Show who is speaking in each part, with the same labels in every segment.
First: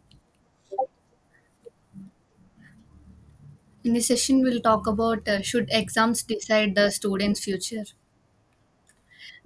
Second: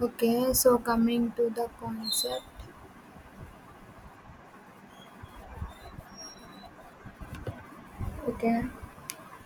Speaker 1: Okay, so coming to the concept.
Speaker 2: In this session, we'll talk about, should exams decide the student's future?
Speaker 1: Okay,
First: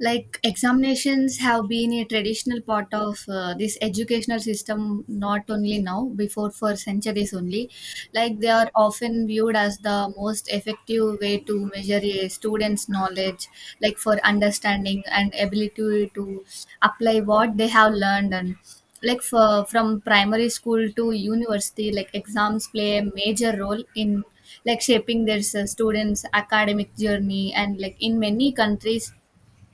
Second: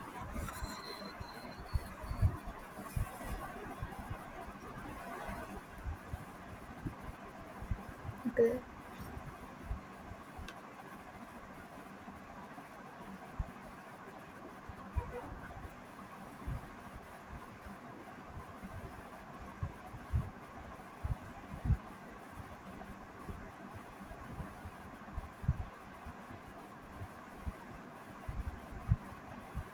Speaker 2: Like examinations have been a traditional part of this educational system, not only now, before for centuries only. Like they
Speaker 1: okay,
Speaker 2: are often viewed as the most effective way to measure a student's knowledge, like for understanding and ability to apply what they have learned. And like for, from primary school to university, like exams play a major role in like shaping their students' academic journey, and like in many countries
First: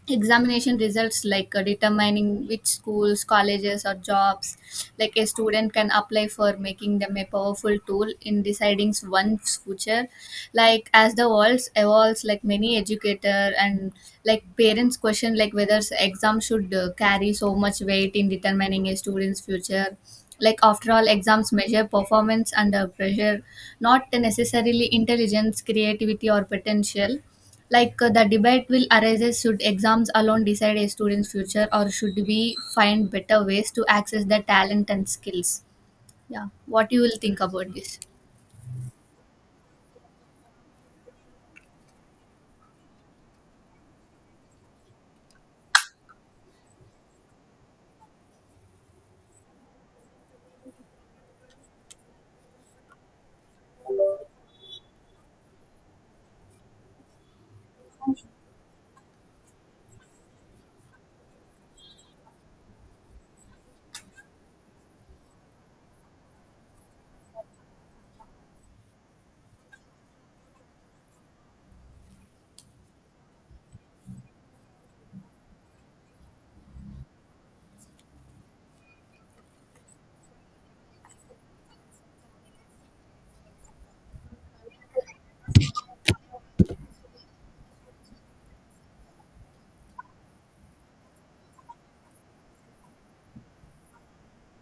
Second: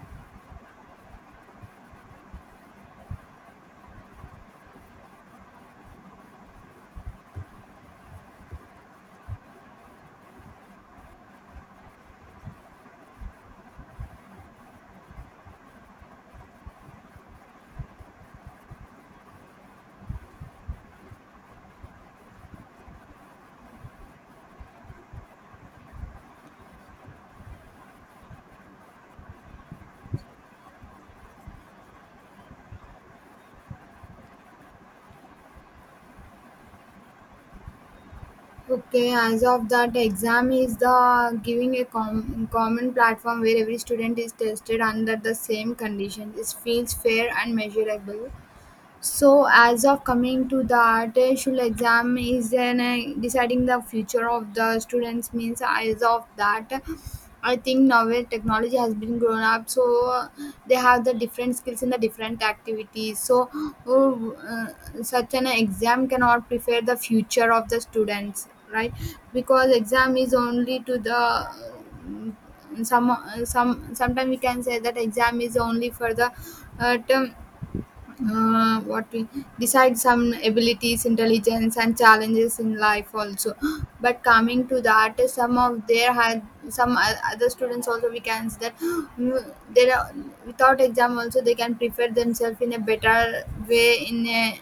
Speaker 2: examination results like determining which schools, colleges, or jobs like a student can apply for, making them a powerful tool in deciding one's future. Like as the world evolves, like many educator and like parents question like whether exam should carry so much weight in determining a student's future. Like after all, exams measure performance under pressure, not necessarily intelligence, creativity, or potential. Like the debate will arise: should exams alone decide a student's future, or should we find better ways to access their talent and skills? Yeah, what you will think about this?
Speaker 1: okay. As of that, exam is the giving a common platform where every student is tested under the same conditions. It feels fair and measurable. So, as of coming to the artificial exam, is then deciding the future of the students means as of that. I think now where technology has been grown up, so they have the different skills in the different activities. So, such an exam cannot prepare the future of the students, right? Because exam is only to the some sometimes we can say that exam is only for the term what we decide some abilities intelligence and challenges in life also but coming to that some of there had some other students also we can see that there are, without exam also they can prepare themselves in a better way in a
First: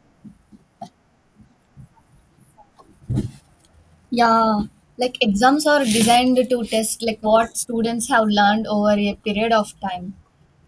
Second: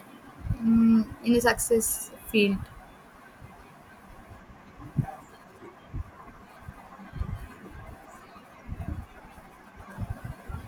Speaker 1: in a success.
Speaker 2: Yeah, like exams are designed to test like what students have learned over a period of time.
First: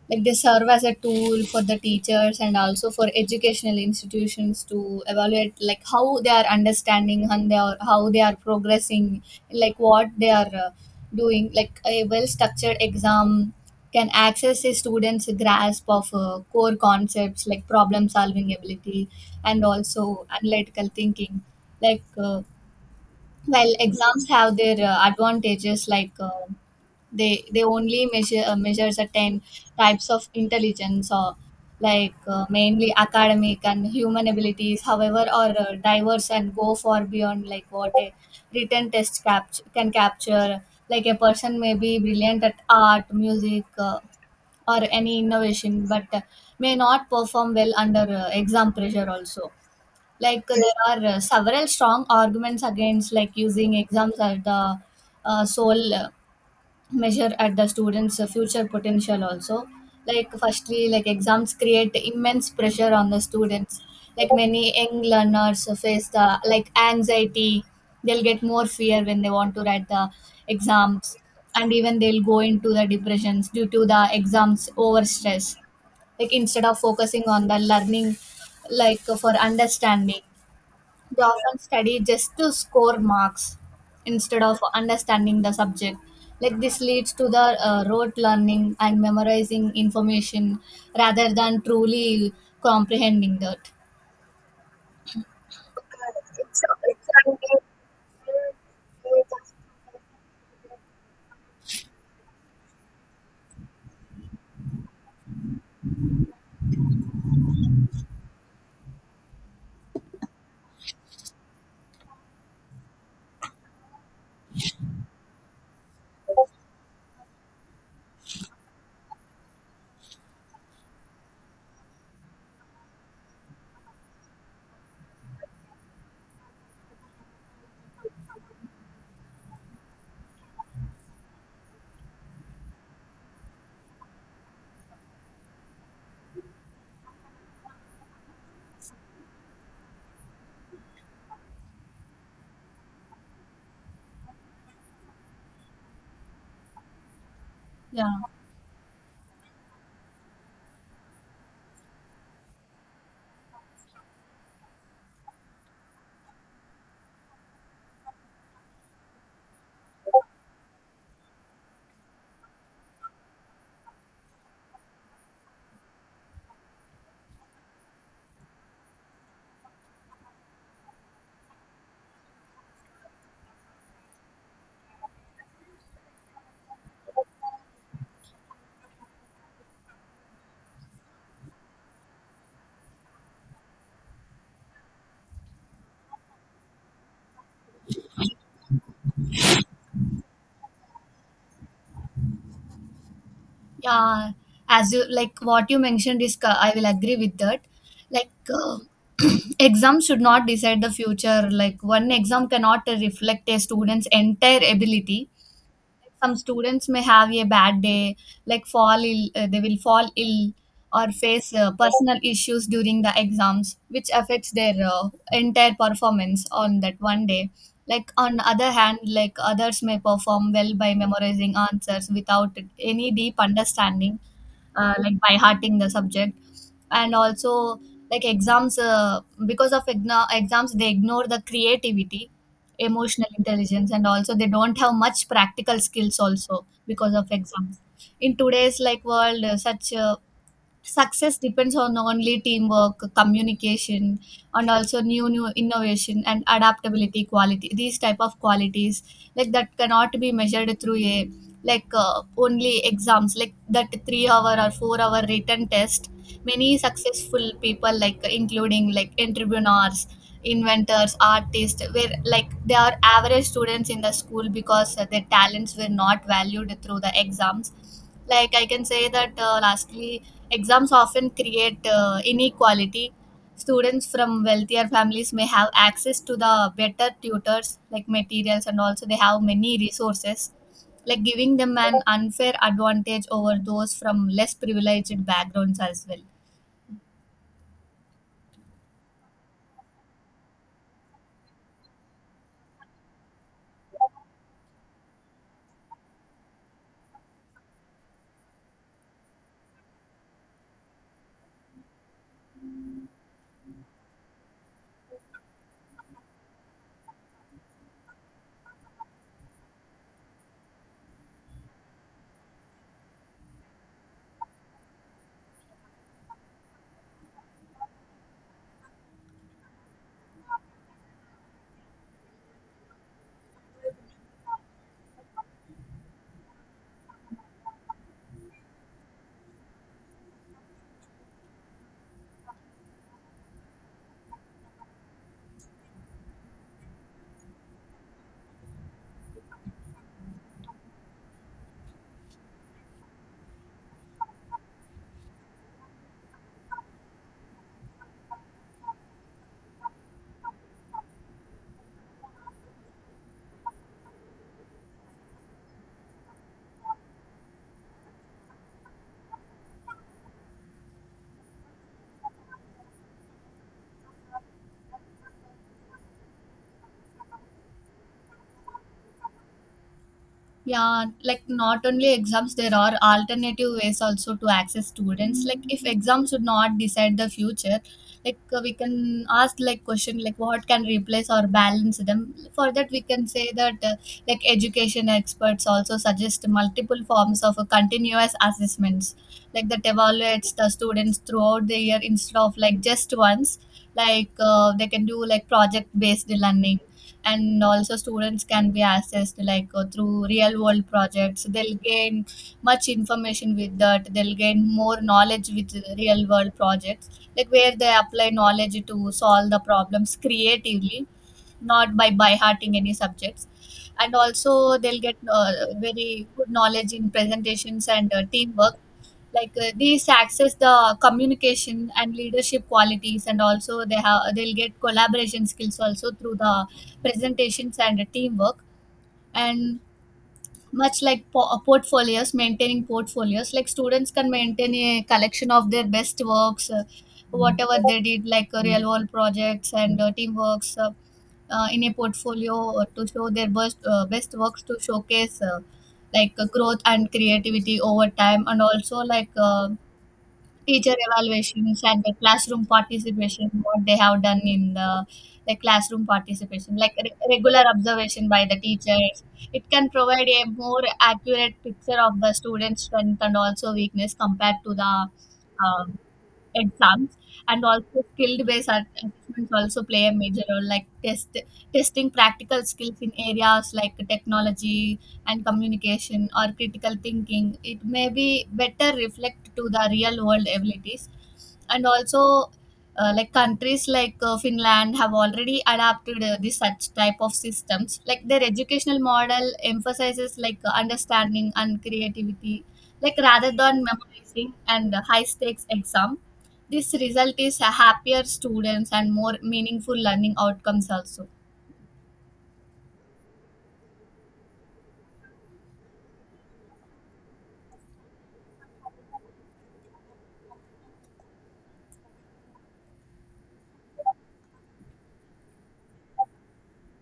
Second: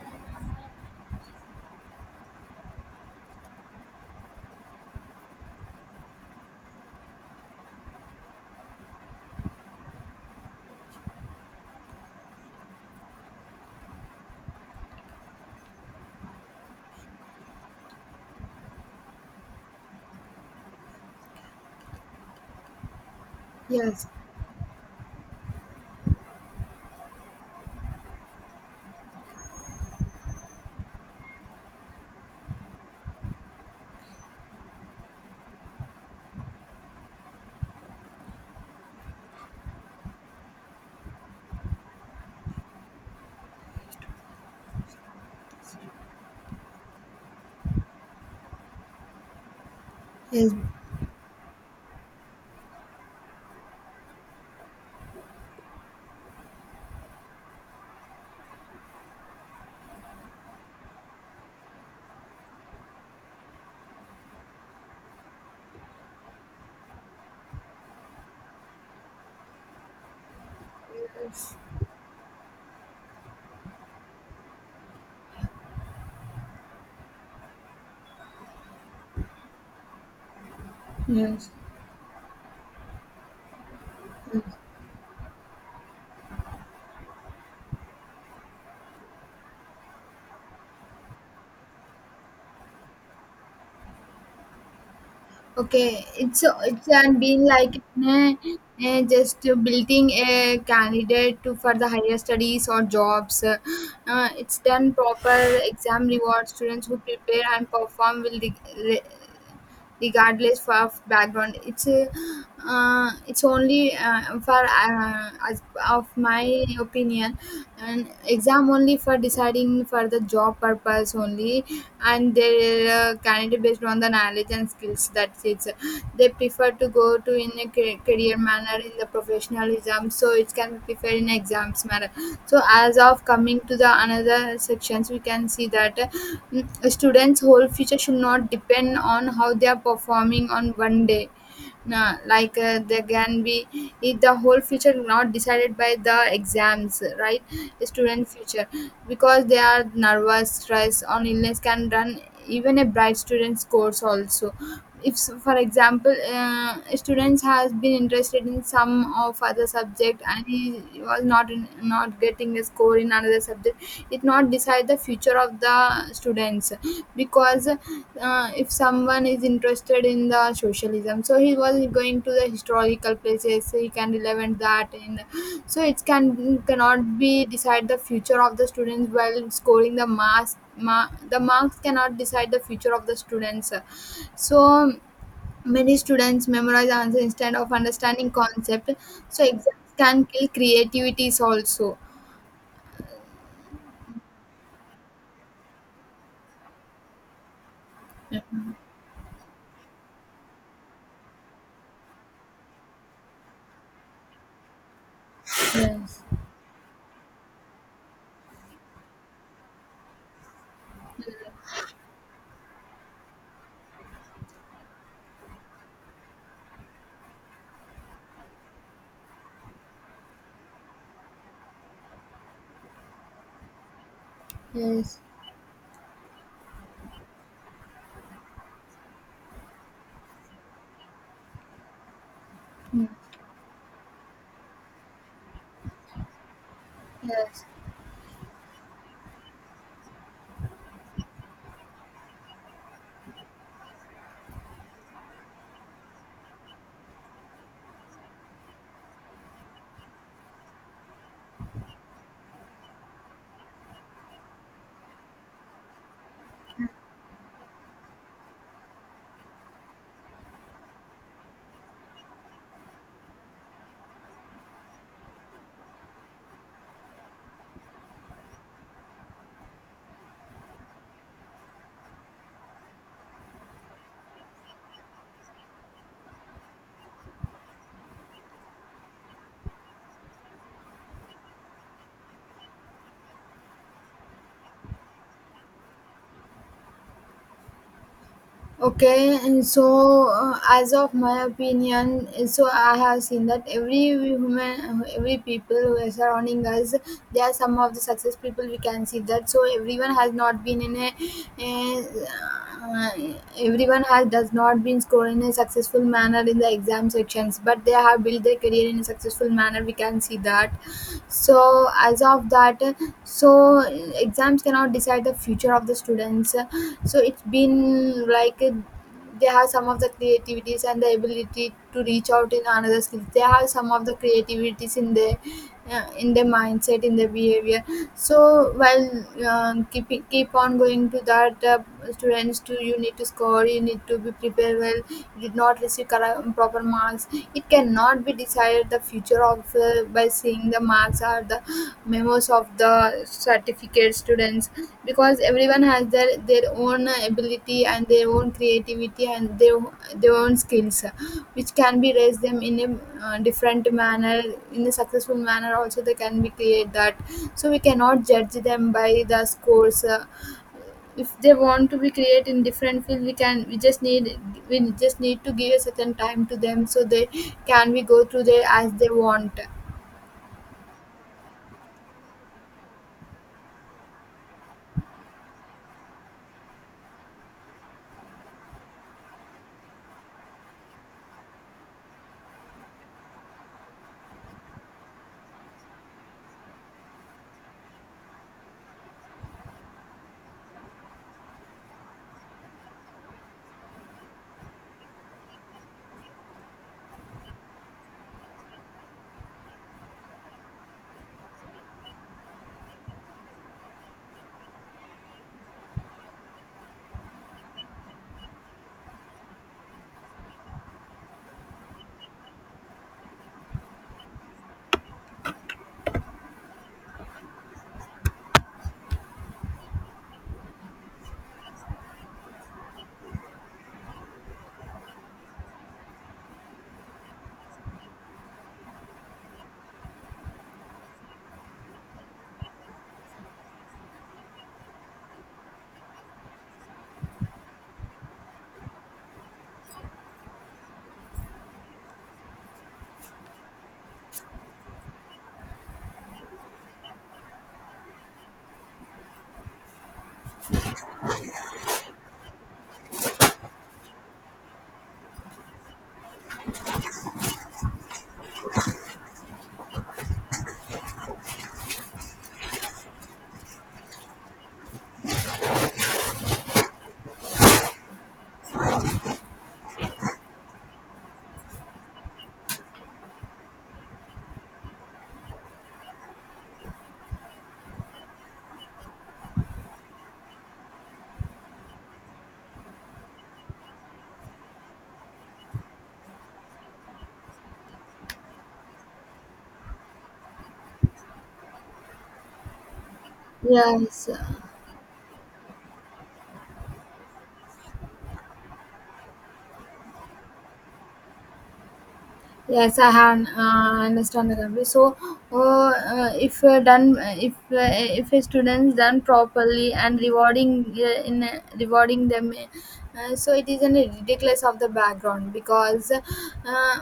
Speaker 2: Like they serve as a tool for the teachers and also for educational institutions to evaluate like how they are understanding and they are, how they are progressing, like what they are doing. Like a well-structured exam can access a student's grasp of core concepts like problem solving ability and also analytical thinking. Like while
Speaker 1: yes
Speaker 2: exams have their advantages, like they only measure certain types of intelligence, or like mainly academic and human abilities, however, are diverse and go far beyond like what a written test can capture. Like a person may be brilliant at art, music, or any innovation, but may not perform well under exam pressure also. like
Speaker 1: yes
Speaker 2: uh, there are several strong arguments against like using exams as the sole measure at the students' future potential also. Like firstly, like exams create immense pressure on the students. Like many young learners face the like anxiety. They'll get more fear when they want to write the exams,
Speaker 1: yes,
Speaker 2: and even they'll go into the depressions due to the exams over stress. Like instead of focusing on the learning, like for understanding. They
Speaker 1: yes.
Speaker 2: often study just to score marks instead of understanding the subject. Like this leads to the rote learning and memorizing information rather than truly comprehending that.
Speaker 1: Okay, it's and been like eh, just building a candidate to for the higher studies or jobs. It's done proper exam reward. Students who prepare and perform will regardless of background. It's only for as of my opinion and exam only for deciding for the job purpose only and they candidate based on the knowledge and skills, that's it they prefer to go to in a career manner in the professionalism, so it can be preferred in exams manner. So as of coming to the another sections we can see that students whole future should not depend on how they are performing on one day. Nah, like there can be if the whole future not decided by the exams, right?
Speaker 2: Yeah,
Speaker 1: Student future, because they are nervous stress on illness can run even a bright student's course also. If for example students has been interested in some of other subject and he was not in, not getting a score in another subject, it not decide the future of the students. Because if someone is interested in the socialism, so he was going to the historical places, he can relevant that in, so it can cannot be decide the future of the students while scoring the marks. The marks cannot decide the future of the students. So many students memorize answer instead of understanding concept. So exams can kill creativities also.
Speaker 2: yeah. As you like what you mentioned is, I will agree with that. Like uh, exams should not decide the future. Like one exam cannot reflect a student's entire ability.
Speaker 1: Yes,
Speaker 2: Some students may have a bad day, like fall ill, they will fall ill or face personal issues during the exams which affects their entire performance on that one day. Like on other hand, like others may perform well by memorizing answers without any deep understanding,
Speaker 1: yes.
Speaker 2: like by hearting the subject. And also like exams they ignore the creativity,
Speaker 1: Mm,
Speaker 2: emotional intelligence, and also they don't have much practical skills also because of
Speaker 1: Yes.
Speaker 2: exams. In today's like world, such success depends on only teamwork, communication, and also new innovation and adaptability quality, these type of qualities, like that cannot be measured through a like only exams like that 3 hour or 4-hour written test. Many successful people like including like entrepreneurs, inventors, artists, were like they are average students in the school because their talents were not valued through the exams. Like I can say that, lastly, exams often create inequality. Students from wealthier families may have access to the better tutors, like materials, and also they have many resources, like giving them an unfair advantage over those from less privileged backgrounds as well.
Speaker 1: Okay, and so as of my opinion, so I have seen that every human, every people who are surrounding us, they are some of the success people. We can see that. So everyone has not been in a, uh, everyone has does not been scored in a successful manner in the exam sections, but they have built their career in a successful manner. We can see that, so as of that, so exams cannot decide the future of the students. So it's been like they have some of the creativities and the ability to reach out in another skills. They have some of the creativities in their mindset, in their behavior. So while keep on going to that, students to you need to score, you need to be prepared well. You did not receive correct, proper marks, it cannot be decided the future of by seeing the marks or the memos of the certificate students. Because everyone has their own ability and their own creativity and their own skills, which can be raised them in a different manner, in a successful manner also they can be create that. So we cannot judge them by the scores. If they want to be create in different field, we just need to give a certain time to them, so they can we go through there as they want.
Speaker 2: Yeah, like not only exams, there are alternative ways also to access students. Like if exams would not decide the future, like we can ask like question like what can replace or balance them. For that, we can say that, like education experts also suggest multiple forms of continuous assessments, like that evaluates the students throughout the year instead of like just once. Like they can do like project based learning, and also students can be assessed like through real world projects. They'll gain much information with that, they'll gain more knowledge with real world projects, like where they apply knowledge to solve the problems creatively, not by hearting any subjects. And also they'll get very good knowledge in presentations and teamwork. Like these access the communication and leadership qualities, and also they'll get collaboration skills also through the presentations and teamwork. And much like portfolios, maintaining portfolios, like students can maintain a collection of their best works, whatever they did like real world projects and teamworks, in a portfolio or to show their best works to showcase, like growth and creativity over time. And also like teacher evaluations and the classroom participation, what they have done in the classroom participation, like regular observation by the teachers. It can provide a more accurate picture of the students' strength and also weakness compared to the um, exams. And also skill based assessments also play a major role, like testing practical skills in areas like technology and communication or critical thinking, it may be better reflect to the real world abilities. And also like countries like Finland have already adapted this such type of systems. Like their educational model emphasizes like understanding and creativity, like rather than
Speaker 1: Yes.
Speaker 2: memorizing and high stakes exam. This result is a happier students and more meaningful learning outcomes also.
Speaker 1: Yes, I have understand the company. So, if done, if a students done properly and rewarding in rewarding them, so it is an ridiculous of the background. Because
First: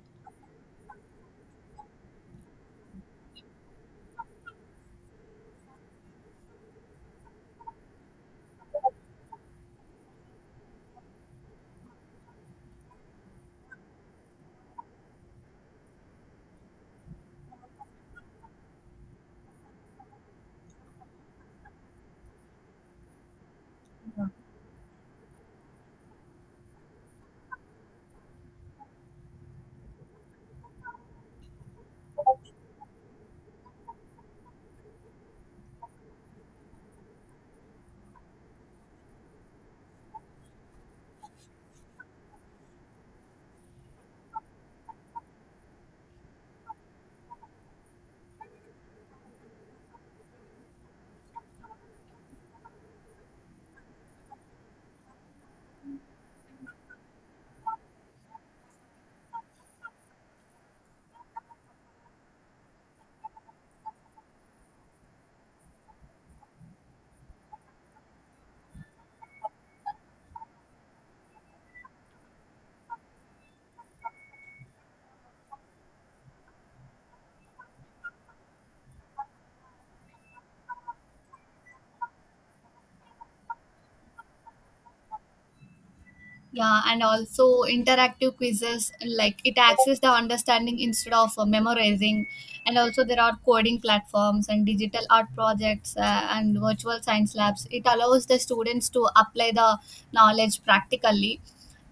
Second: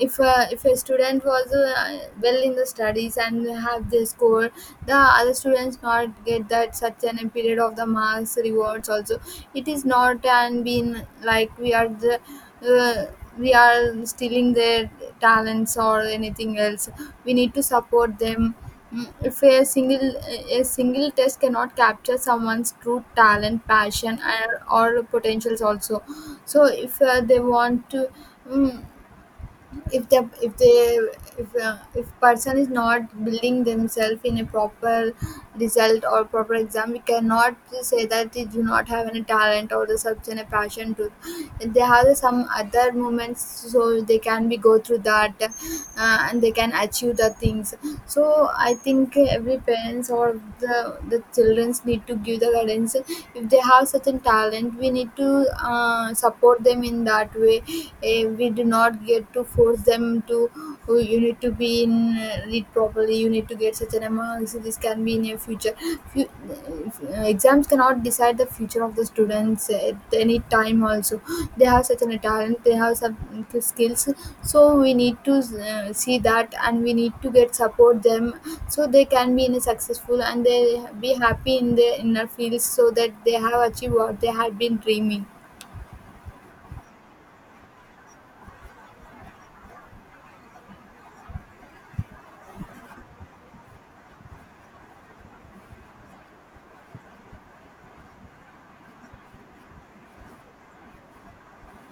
Speaker 1: if a student was well in the studies and have the score, the other students not get that such an a period of the marks rewards also. It is not and been like we are the. We are stealing their talents or anything else, we need to support them. Mm, if a single test cannot capture someone's true talent, passion, and, or potentials also. So if they want to mm, if the if they if person is not building themselves in a proper result or proper exam, we cannot say that they do not have any talent or the such and a passion to. They have some other moments, so they can be go through that, and they can achieve the things. So I think every parents or the childrens need to give the guidance. If they have such a talent, we need to support them in that way. Eh, we do not get to force them to, oh, you need to be in it properly, you need to get such an amount so this can be in your future. Fu- uh, exams cannot decide the future of the students at any time also. They have such a talent, they have some skills, so we need to see that and we need to get support them. So they can be in a successful and they be happy in their inner fields, so that they have achieved what they had been dreaming.
Speaker 2: Yeah, and also interactive quizzes like it access the understanding instead of memorizing. And also there are coding platforms and digital art projects, and virtual science labs it allows the students to apply the knowledge practically.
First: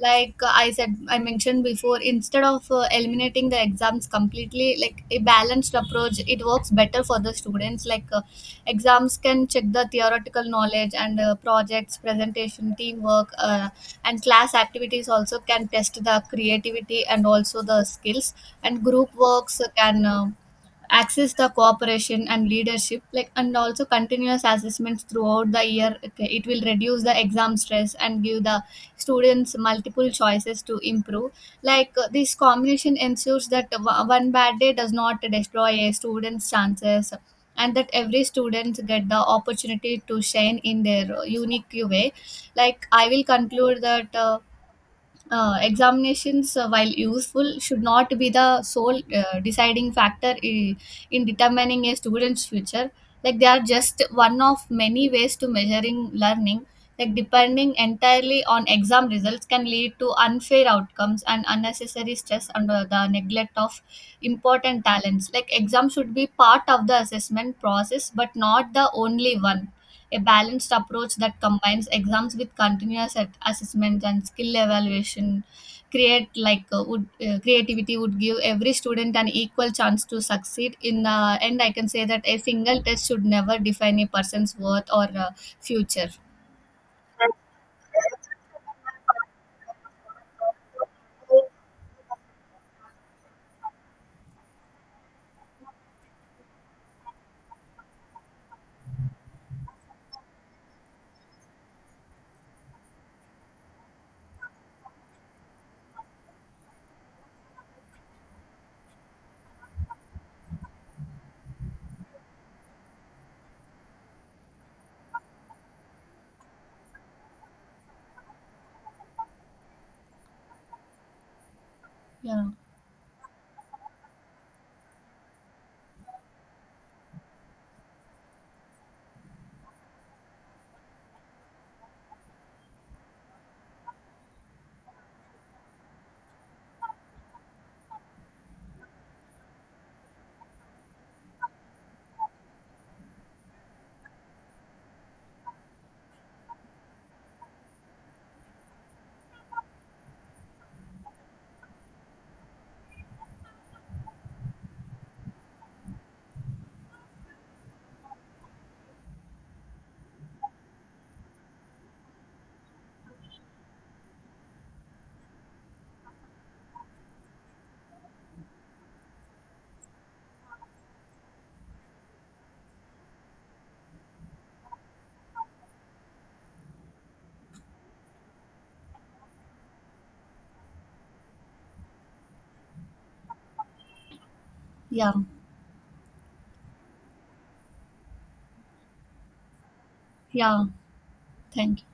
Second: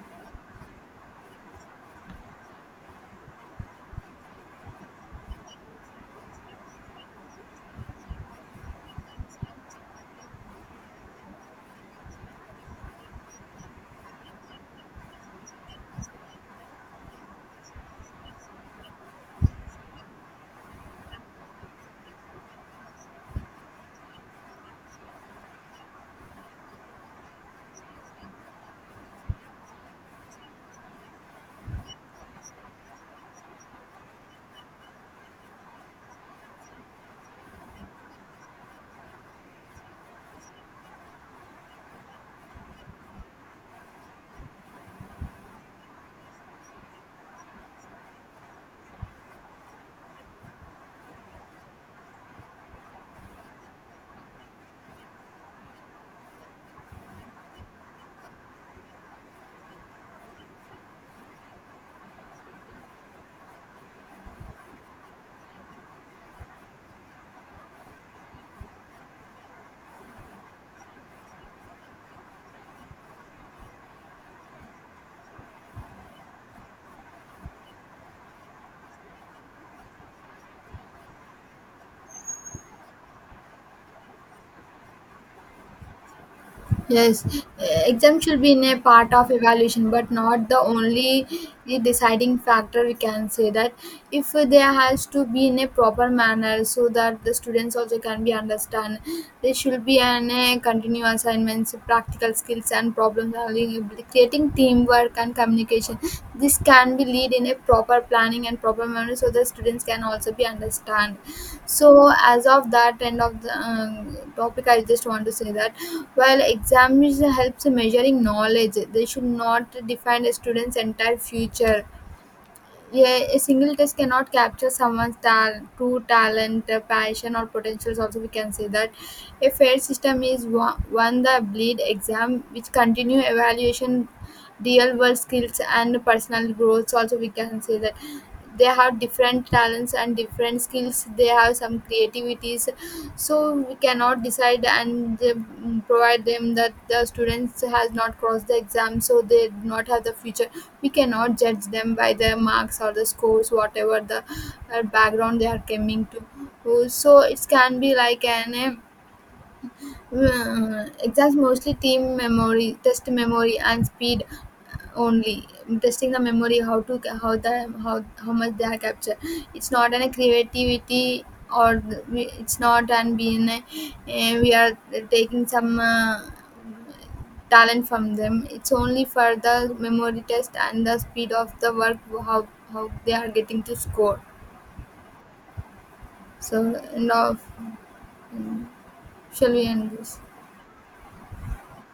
Speaker 2: Like I mentioned before, instead of eliminating the exams completely, like a balanced approach, it works better for the students. Like exams can check the theoretical knowledge and projects, presentation, teamwork, and class activities also can test the creativity and also the skills. And group works can access the cooperation and leadership, like, and also continuous assessments throughout the year, okay, it will reduce the exam stress and give the students multiple choices to improve. Like this combination ensures that one bad day does not destroy a student's chances, and that every student get the opportunity to shine in their unique way. Like I will conclude that examinations, while useful, should not be the sole deciding factor in determining a student's future. Like they are just one of many ways to measuring learning. Like depending entirely on exam results can lead to unfair outcomes and unnecessary stress under the neglect of important talents. Like exams should be part of the assessment process, but not the only one. A balanced approach that combines exams with continuous assessment and skill evaluation create like would creativity would give every student an equal chance to succeed. In the end, I can say that a single test should never define a person's worth or future.
Speaker 1: Yes, eh, exam should be in a part of evaluation, but not the only deciding factor. We can say that if there has to be in a proper manner so that the students also can be understand. There should be an a continuous assignments, practical skills, and problem solving, creating teamwork and communication. This can be lead in a proper planning and proper manner so the students can also be understand. So as of that, end of the topic, I just want to say that while examination helps in measuring knowledge, they should not define a student's entire future.
Speaker 2: Yeah,
Speaker 1: Yeah, a single test cannot capture someone's true talent, passion, or potentials. Also, we can say that a fair system is one, one the bleed exam, which continue evaluation, real world skills, and personal growth. Also, we can say that they have different talents and different skills. They have some creativities, so we cannot decide and provide them that the students has not crossed the exam, so they do not have the future. We cannot judge them by their marks or the scores, whatever the background they are coming to. So it can be like an it's mostly team memory, test memory, and speed only. Testing the memory, how to how the, how how much they are captured. It's not an creativity, or it's not and being a, eh, we are taking some talent from them. It's only for the memory test and the speed of the work, how how they are getting to score.
Speaker 2: yeah,
Speaker 1: So end of, mm, shall we end this?
Speaker 2: yeah. Thank you.